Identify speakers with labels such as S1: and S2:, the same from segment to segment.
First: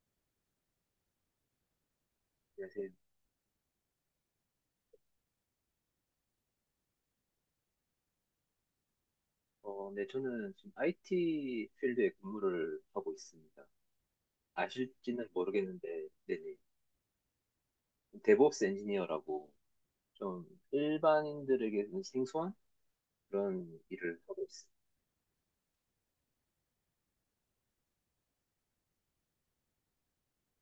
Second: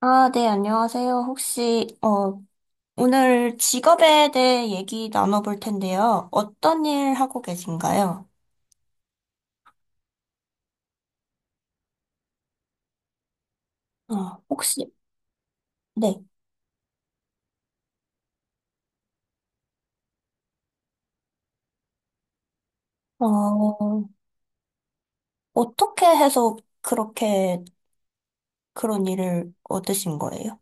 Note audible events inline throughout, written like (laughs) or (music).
S1: 아, 네, 안녕하세요.
S2: 안녕하세요.
S1: 오늘 직업에 대해 얘기 나눠볼 텐데요. 어떤 일 하고 계신가요?
S2: 저는 지금 IT 필드에 근무를 하고 있습니다.
S1: 어, 혹시,
S2: 아실지는 모르겠는데,
S1: 네,
S2: 네네. DevOps 엔지니어라고 좀 일반인들에게는 생소한 그런
S1: 어,
S2: 일을 하고 있습니다.
S1: 어떻게 해서 그렇게 그런 일을 얻으신 거예요?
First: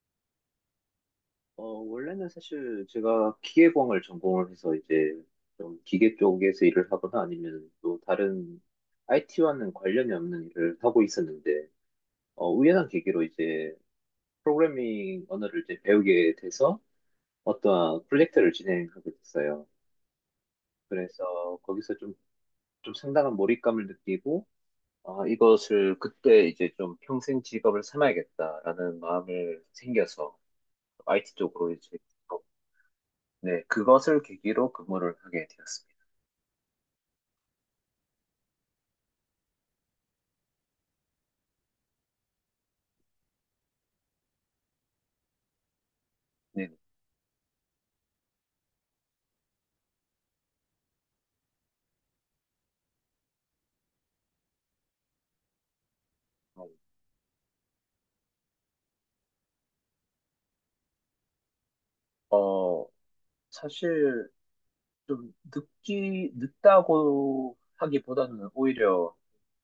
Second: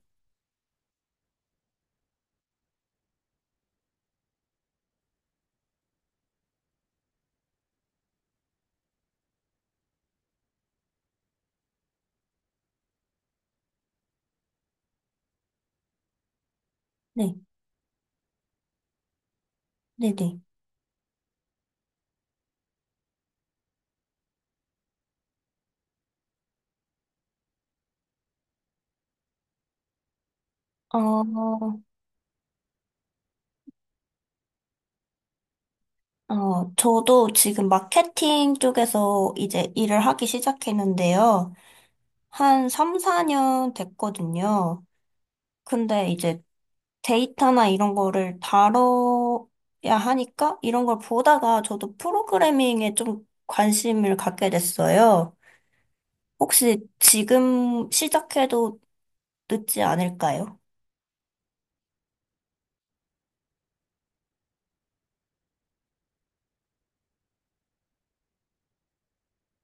S2: 원래는 사실 제가 기계공을 전공을 해서 이제 좀 기계 쪽에서 일을 하거나 아니면 또 다른 IT와는 관련이 없는 일을 하고 있었는데, 우연한 계기로 이제 프로그래밍 언어를 이제 배우게 돼서
S1: 네,
S2: 어떠한 프로젝트를 진행하게 됐어요.
S1: 네네.
S2: 그래서 거기서 좀 상당한 몰입감을 느끼고, 아, 이것을 그때 이제 좀 평생 직업을 삼아야겠다라는 마음을 생겨서 IT
S1: 어,
S2: 쪽으로 어, 네, 그것을 계기로 근무를 하게 되었습니다.
S1: 저도 지금 마케팅 쪽에서 이제 일을 하기 시작했는데요. 한 3, 4년 됐거든요. 근데 이제
S2: 네.
S1: 데이터나 이런 거를 다뤄야 하니까 이런 걸 보다가 저도 프로그래밍에 좀 관심을 갖게 됐어요. 혹시 지금 시작해도 늦지 않을까요?
S2: 어, 사실 좀 늦다고 하기보다는 오히려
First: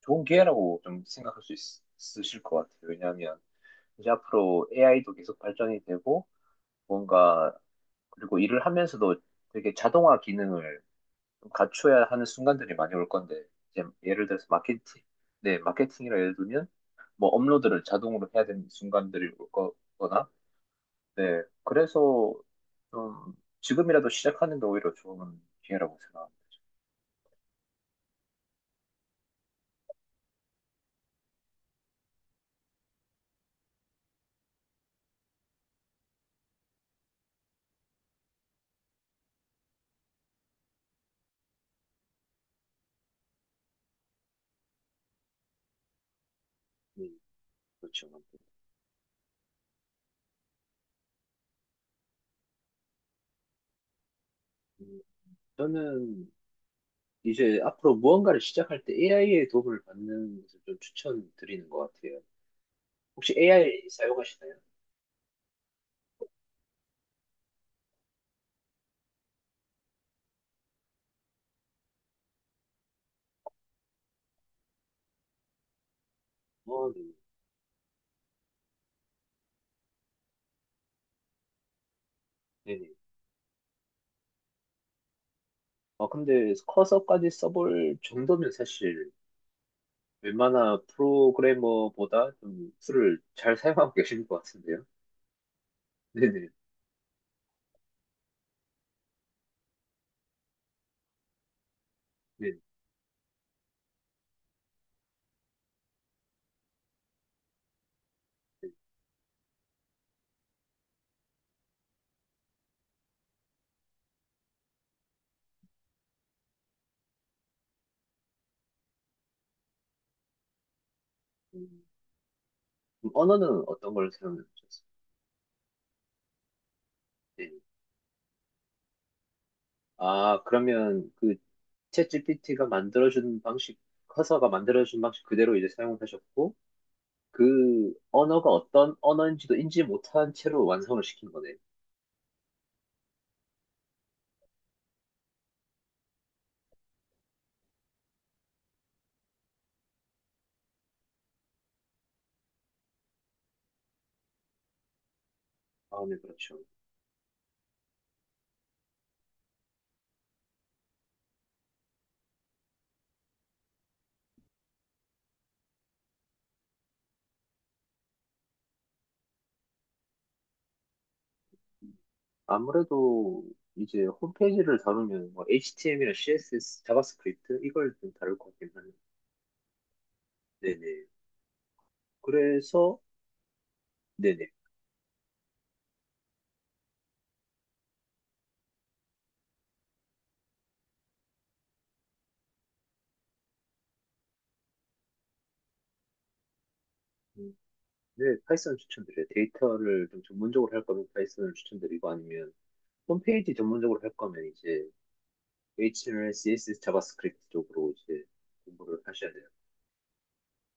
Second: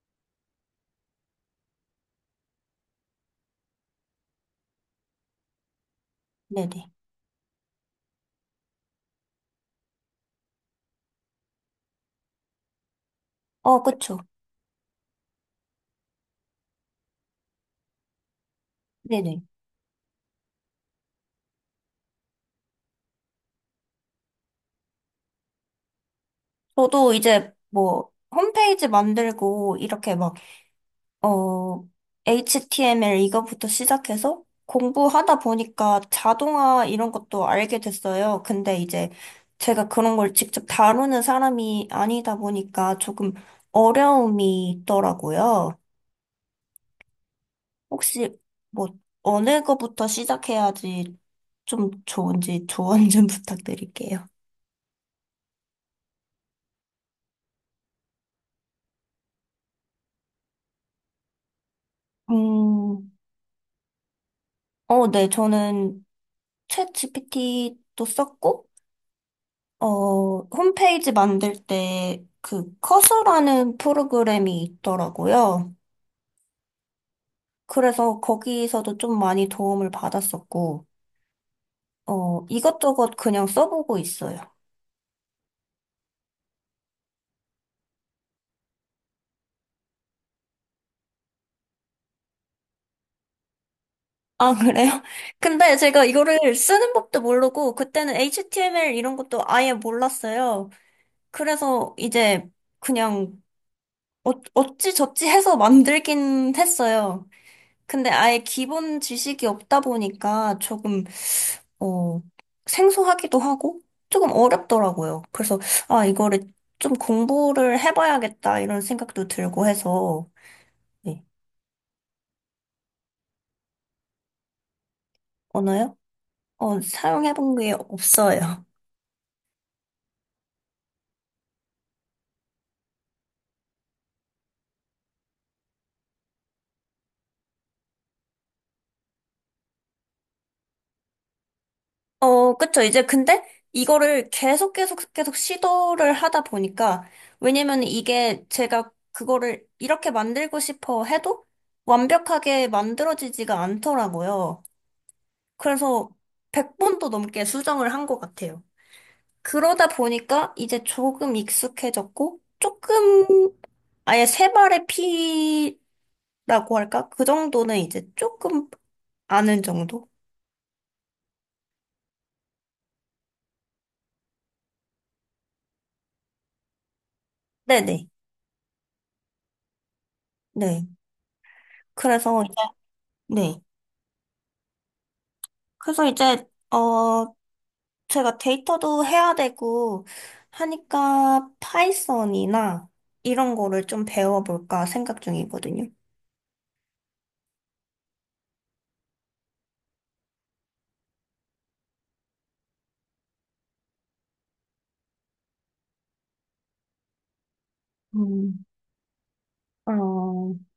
S2: 좋은 기회라고 좀 생각할 수 있으실 것 같아요. 왜냐하면 이제 앞으로 AI도 계속 발전이 되고,
S1: 네네.
S2: 뭔가, 그리고 일을 하면서도 되게 자동화 기능을 좀 갖춰야 하는 순간들이 많이 올 건데,
S1: 어,
S2: 이제
S1: 그쵸.
S2: 예를 들어서 마케팅, 네, 마케팅이라 예를 들면, 뭐 업로드를 자동으로 해야 되는 순간들이
S1: 네네.
S2: 올 거거나, 네, 그래서 좀 지금이라도 시작하는 게 오히려 좋은 기회라고 생각합니다.
S1: 저도 이제 뭐 홈페이지 만들고 이렇게 막 어, HTML 이거부터 시작해서 공부하다 보니까 자동화 이런 것도 알게 됐어요. 근데 이제 제가 그런 걸 직접 다루는 사람이 아니다 보니까 조금 어려움이 있더라고요.
S2: 음, 그렇죠.
S1: 혹시 뭐 어느 거부터 시작해야지 좀 좋은지 조언 좀 (laughs) 부탁드릴게요.
S2: 음, 저는 이제 앞으로 무언가를 시작할 때 AI의 도움을 받는 것을 좀 추천드리는 것 같아요.
S1: 음,
S2: 혹시 AI 사용하시나요?
S1: 어, 네, 저는 챗GPT도 썼고, 어, 홈페이지 만들 때 그 커서라는 프로그램이 있더라고요.
S2: 어, 네.
S1: 그래서 거기서도 좀 많이 도움을 받았었고,
S2: 네.
S1: 이것저것 그냥 써보고 있어요.
S2: 아, 근데 커서까지 써볼 정도면 사실 웬만한 프로그래머보다 좀 툴을 잘 사용하고 계시는 것
S1: 아,
S2: 같은데요?
S1: 그래요? (laughs) 근데 제가
S2: 네네.
S1: 이거를 쓰는 법도 모르고, 그때는 HTML 이런 것도 아예 몰랐어요. 그래서 이제
S2: 네.
S1: 그냥 어찌저찌 해서 만들긴 했어요. 근데 아예
S2: 네.
S1: 기본 지식이 없다 보니까 조금, 어, 생소하기도 하고 조금 어렵더라고요. 그래서, 아, 이거를 좀 공부를 해봐야겠다 이런 생각도 들고 해서, 네.
S2: 음, 그럼 언어는 어떤 걸 사용하셨어요?
S1: 언어요? 어,
S2: 네.
S1: 사용해본 게 없어요.
S2: 아, 그러면 그 챗GPT가 만들어준 방식, 커서가 만들어준 방식 그대로 이제 사용하셨고, 그 언어가 어떤 언어인지도 인지 못한 채로 완성을 시킨 거네요.
S1: (laughs) 어, 그쵸. 이제 근데 이거를 계속 시도를 하다 보니까, 왜냐면 이게 제가 그거를 이렇게 만들고 싶어 해도 완벽하게 만들어지지가 않더라고요.
S2: 아,
S1: 그래서
S2: 네, 그렇죠.
S1: 100번도 넘게 수정을 한 것 같아요. 그러다 보니까 이제 조금 익숙해졌고, 조금, 아예 세 발의 피라고 할까? 그 정도는 이제 조금 아는 정도?
S2: 아무래도 이제 홈페이지를 다루면 뭐 HTML이나 CSS, 자바스크립트 이걸
S1: 네네.
S2: 좀 다룰 것 같긴 한데
S1: 네.
S2: 네네.
S1: 그래서 이제,
S2: 그래서
S1: 네.
S2: 네네.
S1: 그래서 이제, 제가 데이터도 해야 되고 하니까 파이썬이나 이런 거를 좀 배워볼까 생각 중이거든요.
S2: 음, 네, 파이썬 추천드려요. 데이터를 좀 전문적으로 할 거면 파이썬을 추천드리고 아니면 홈페이지 전문적으로 할 거면 이제 HTML, CSS, 자바스크립트 쪽으로 이제
S1: 음.
S2: 공부를 하셔야 돼요.
S1: 어,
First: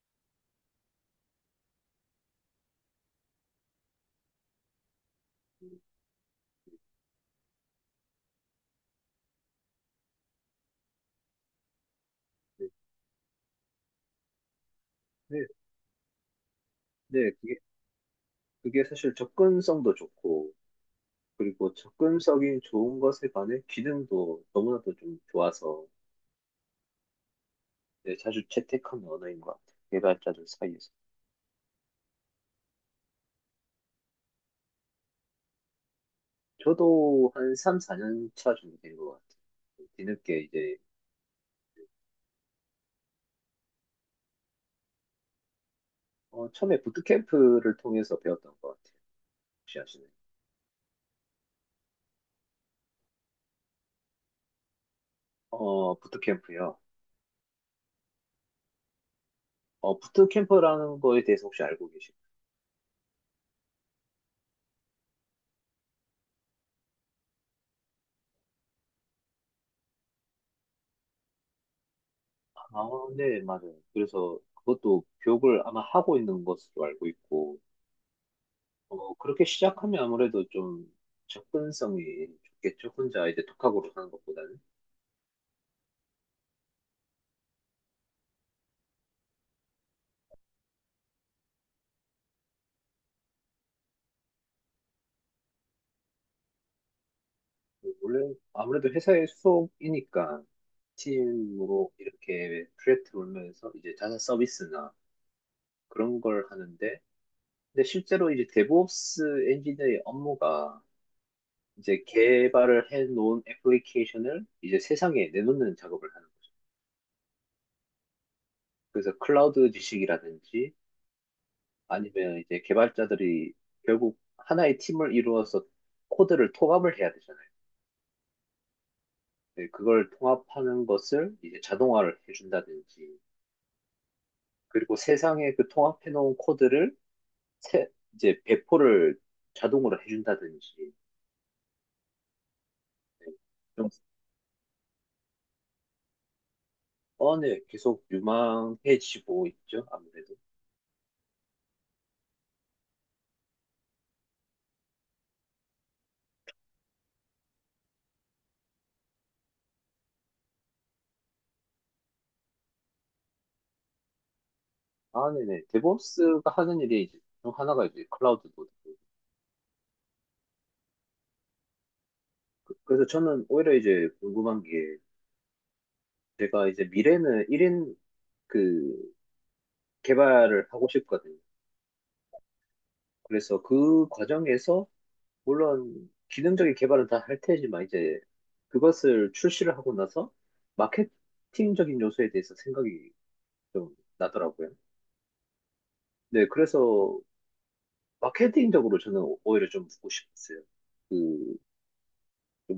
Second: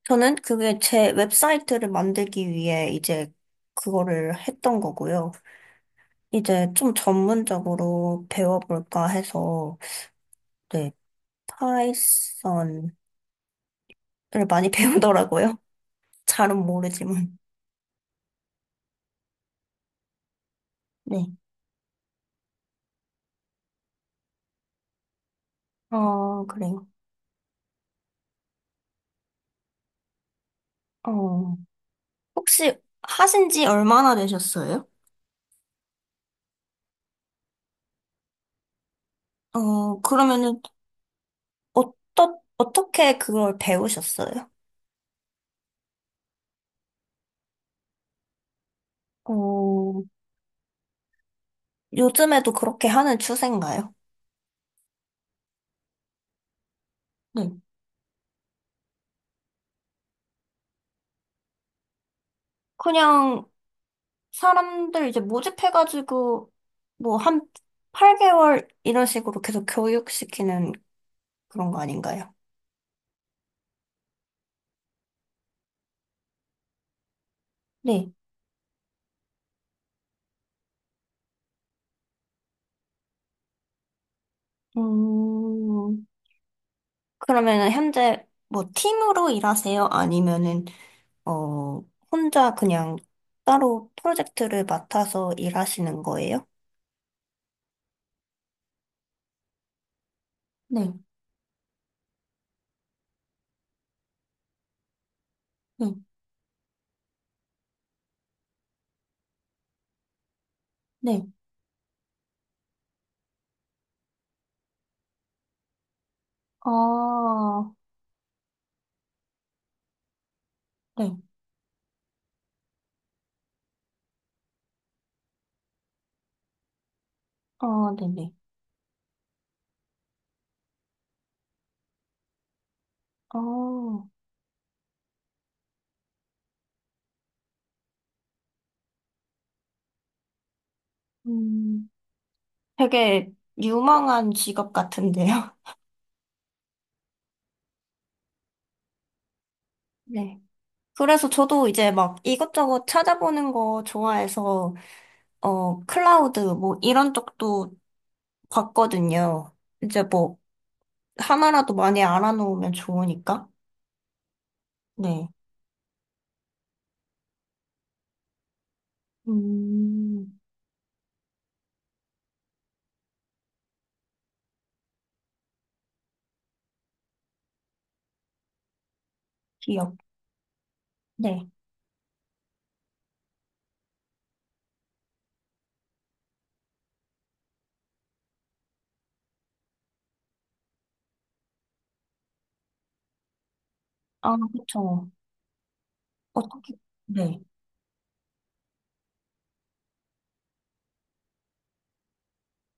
S1: 저는 그게 제 웹사이트를 만들기 위해 이제 그거를 했던 거고요.
S2: 음,
S1: 이제 좀 전문적으로 배워볼까 해서, 네,
S2: 네,
S1: 파이썬을 많이 (laughs)
S2: 네,
S1: 배우더라고요. 잘은
S2: 네,
S1: 모르지만.
S2: 그게 사실 접근성도 좋고
S1: 네.
S2: 그리고 접근성이 좋은 것에 반해 기능도 너무나도 좀 좋아서
S1: 어, 그래요.
S2: 네, 자주 채택하는 언어인 것 같아요. 개발자들 사이에서.
S1: 어, 혹시 하신 지 얼마나 되셨어요?
S2: 저도 한 3, 4년 차 정도 된 것 같아요.
S1: 어,
S2: 뒤늦게
S1: 그러면은, 어떻게 그걸 배우셨어요?
S2: 처음에 부트캠프를 통해서 배웠던 것 같아요. 혹시
S1: 어,
S2: 아시나요?
S1: 요즘에도 그렇게 하는 추세인가요?
S2: 어, 부트캠프요.
S1: 네.
S2: 부트캠프라는 거에 대해서 혹시 알고 계십니까?
S1: 그냥 사람들 이제 모집해가지고 뭐 한 8개월 이런 식으로 계속 교육시키는 그런 거 아닌가요?
S2: 아, 네, 맞아요. 그래서 그것도 교육을 아마 하고 있는 것으로 알고 있고,
S1: 네.
S2: 그렇게 시작하면 아무래도 좀 접근성이 좋겠죠. 혼자 이제 독학으로 하는 것보다는.
S1: 음, 그러면은 현재 뭐 팀으로 일하세요? 아니면은 어 혼자 그냥 따로 프로젝트를 맡아서 일하시는 거예요?
S2: 원래 아무래도 회사의 소속이니까
S1: 네,
S2: 팀으로 이렇게 프로젝트 돌면서 이제 자사 서비스나
S1: 네,
S2: 그런 걸 하는데 근데 실제로 이제 DevOps 엔지니어의 업무가
S1: 네.
S2: 이제 개발을 해놓은 애플리케이션을 이제 세상에 내놓는 작업을 하는 거죠.
S1: 아,
S2: 그래서 클라우드 지식이라든지
S1: 네.
S2: 아니면 이제 개발자들이 결국 하나의 팀을 이루어서 코드를 통합을 해야 되잖아요.
S1: 아, 네네.
S2: 네, 그걸 통합하는 것을 이제 자동화를 해준다든지
S1: 아,
S2: 그리고 세상에 그 통합해놓은 코드를 세- 이제 배포를 자동으로 해준다든지
S1: 음,
S2: 네.
S1: 되게
S2: 좀
S1: 유망한 직업 같은데요?
S2: 어, 네, 계속 유망해지고 있죠,
S1: (laughs)
S2: 아무래도.
S1: 네. 그래서 저도 이제 막 이것저것 찾아보는 거 좋아해서, 어, 클라우드 뭐 이런 쪽도 봤거든요. 이제 뭐 하나라도 많이 알아놓으면 좋으니까. 네.
S2: 아, 네네. 데브옵스가 하는 일이 이제 중 하나가 이제 클라우드 노드.
S1: 음,
S2: 그래서 저는 오히려 이제 궁금한 게 제가 이제 미래는 1인 그
S1: 기억.
S2: 개발을 하고 싶거든요.
S1: 네.
S2: 그래서 그 과정에서 물론 기능적인 개발은 다 할 테지만 이제 그것을 출시를 하고 나서 마케팅적인 요소에 대해서 생각이 좀
S1: 아,
S2: 나더라고요.
S1: 그쵸.
S2: 네,
S1: 어떻게,
S2: 그래서
S1: 네.
S2: 마케팅적으로 저는 오히려 좀 묻고 싶었어요. 그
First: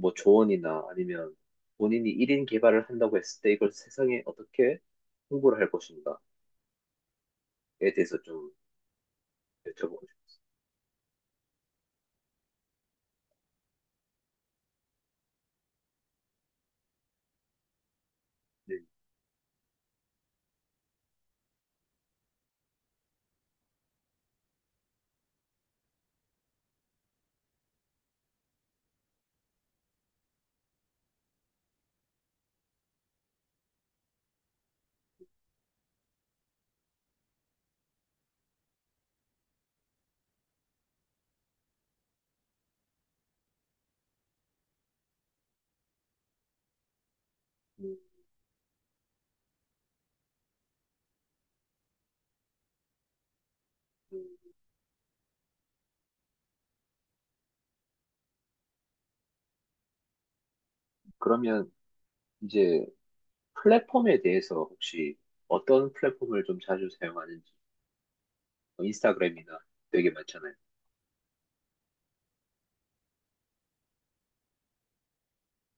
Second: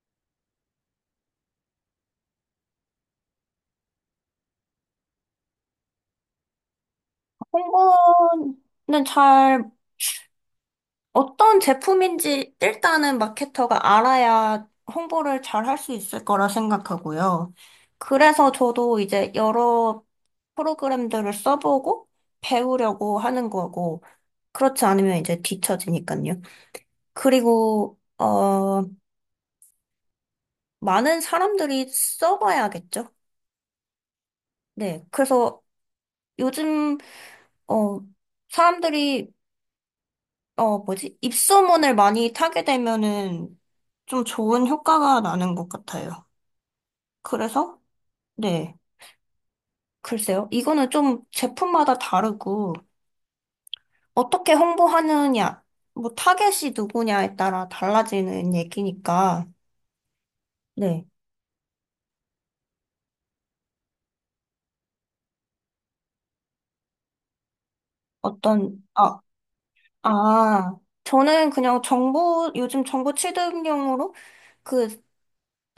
S2: 뭐 조언이나 아니면 본인이 1인 개발을 한다고 했을 때 이걸 세상에 어떻게 홍보를 할 것인가에 대해서 좀
S1: 홍보는 잘
S2: 여쭤보고 싶었어요.
S1: 어떤 제품인지 일단은 마케터가 알아야 홍보를 잘 할 수 있을 거라 생각하고요. 그래서
S2: 네,
S1: 저도 이제 여러 프로그램들을 써보고 배우려고 하는 거고, 그렇지 않으면 이제 뒤처지니까요. 그리고, 어, 많은 사람들이 써봐야겠죠. 네. 그래서 요즘, 어, 사람들이, 어, 뭐지? 입소문을 많이 타게 되면은 좀 좋은 효과가 나는 것 같아요. 그래서, 네, 글쎄요. 이거는 좀 제품마다 다르고,
S2: 음,
S1: 어떻게 홍보하느냐, 뭐, 타겟이 누구냐에 따라 달라지는 얘기니까, 네,
S2: 그러면 이제 플랫폼에 대해서 혹시 어떤 플랫폼을 좀 자주 사용하는지
S1: 아,
S2: 인스타그램이나 되게 많잖아요.
S1: 아, 저는 그냥 정보, 요즘 정보 취득용으로 그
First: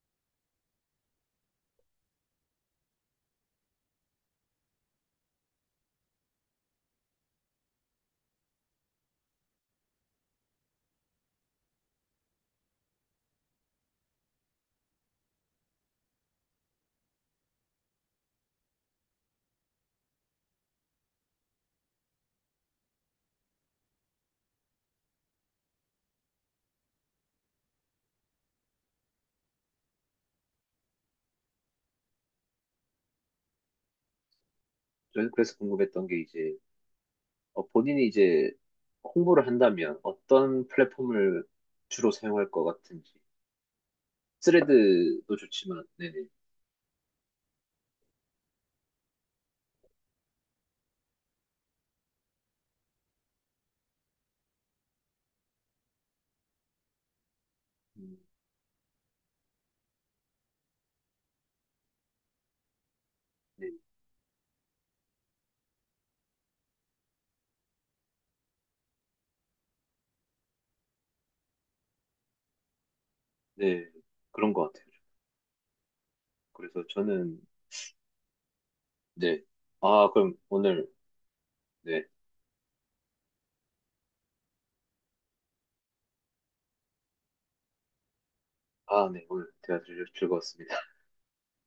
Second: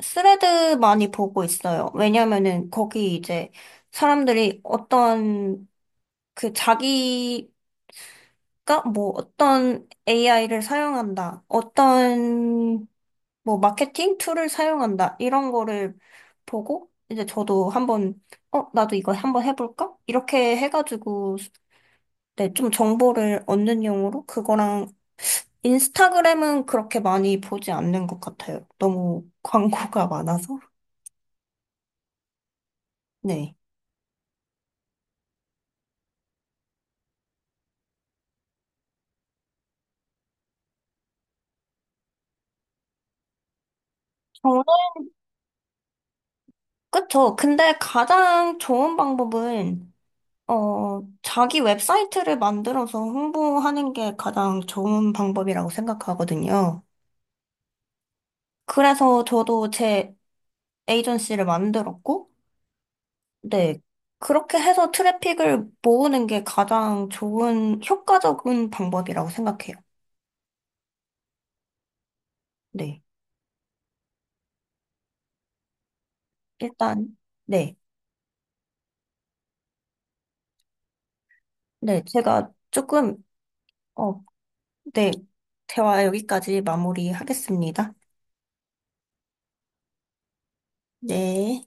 S1: 스레드 많이 보고 있어요. 왜냐면은 거기 이제 사람들이 어떤 그 자기가 뭐 어떤 AI를 사용한다, 어떤 뭐 마케팅 툴을 사용한다 이런 거를 보고 이제 저도 한번 어 나도 이거 한번 해볼까? 이렇게 해가지고 네, 좀 정보를 얻는 용으로 그거랑 인스타그램은 그렇게 많이 보지 않는 것 같아요. 너무 (laughs) 광고가 많아서. 네.
S2: 저는 그래서 궁금했던 게 이제 본인이 이제 홍보를 한다면 어떤 플랫폼을 주로 사용할 것 같은지
S1: 정말?
S2: 스레드도 좋지만 네네
S1: 그쵸. 근데 가장 좋은 방법은, 어, 자기 웹사이트를 만들어서 홍보하는 게 가장 좋은 방법이라고 생각하거든요.
S2: 음,
S1: 그래서 저도 제 에이전시를 만들었고,
S2: 네,
S1: 네. 그렇게 해서 트래픽을 모으는 게 가장 좋은, 효과적인 방법이라고 생각해요. 네.
S2: 네. 그런 것 같아요. 그래서
S1: 일단,
S2: 저는
S1: 네.
S2: 네. 아, 그럼 오늘
S1: 네.
S2: 네.
S1: 제가 조금, 어, 네. 대화 여기까지 마무리하겠습니다.
S2: 아, 네, 오늘 대화 즐거웠습니다.
S1: 네.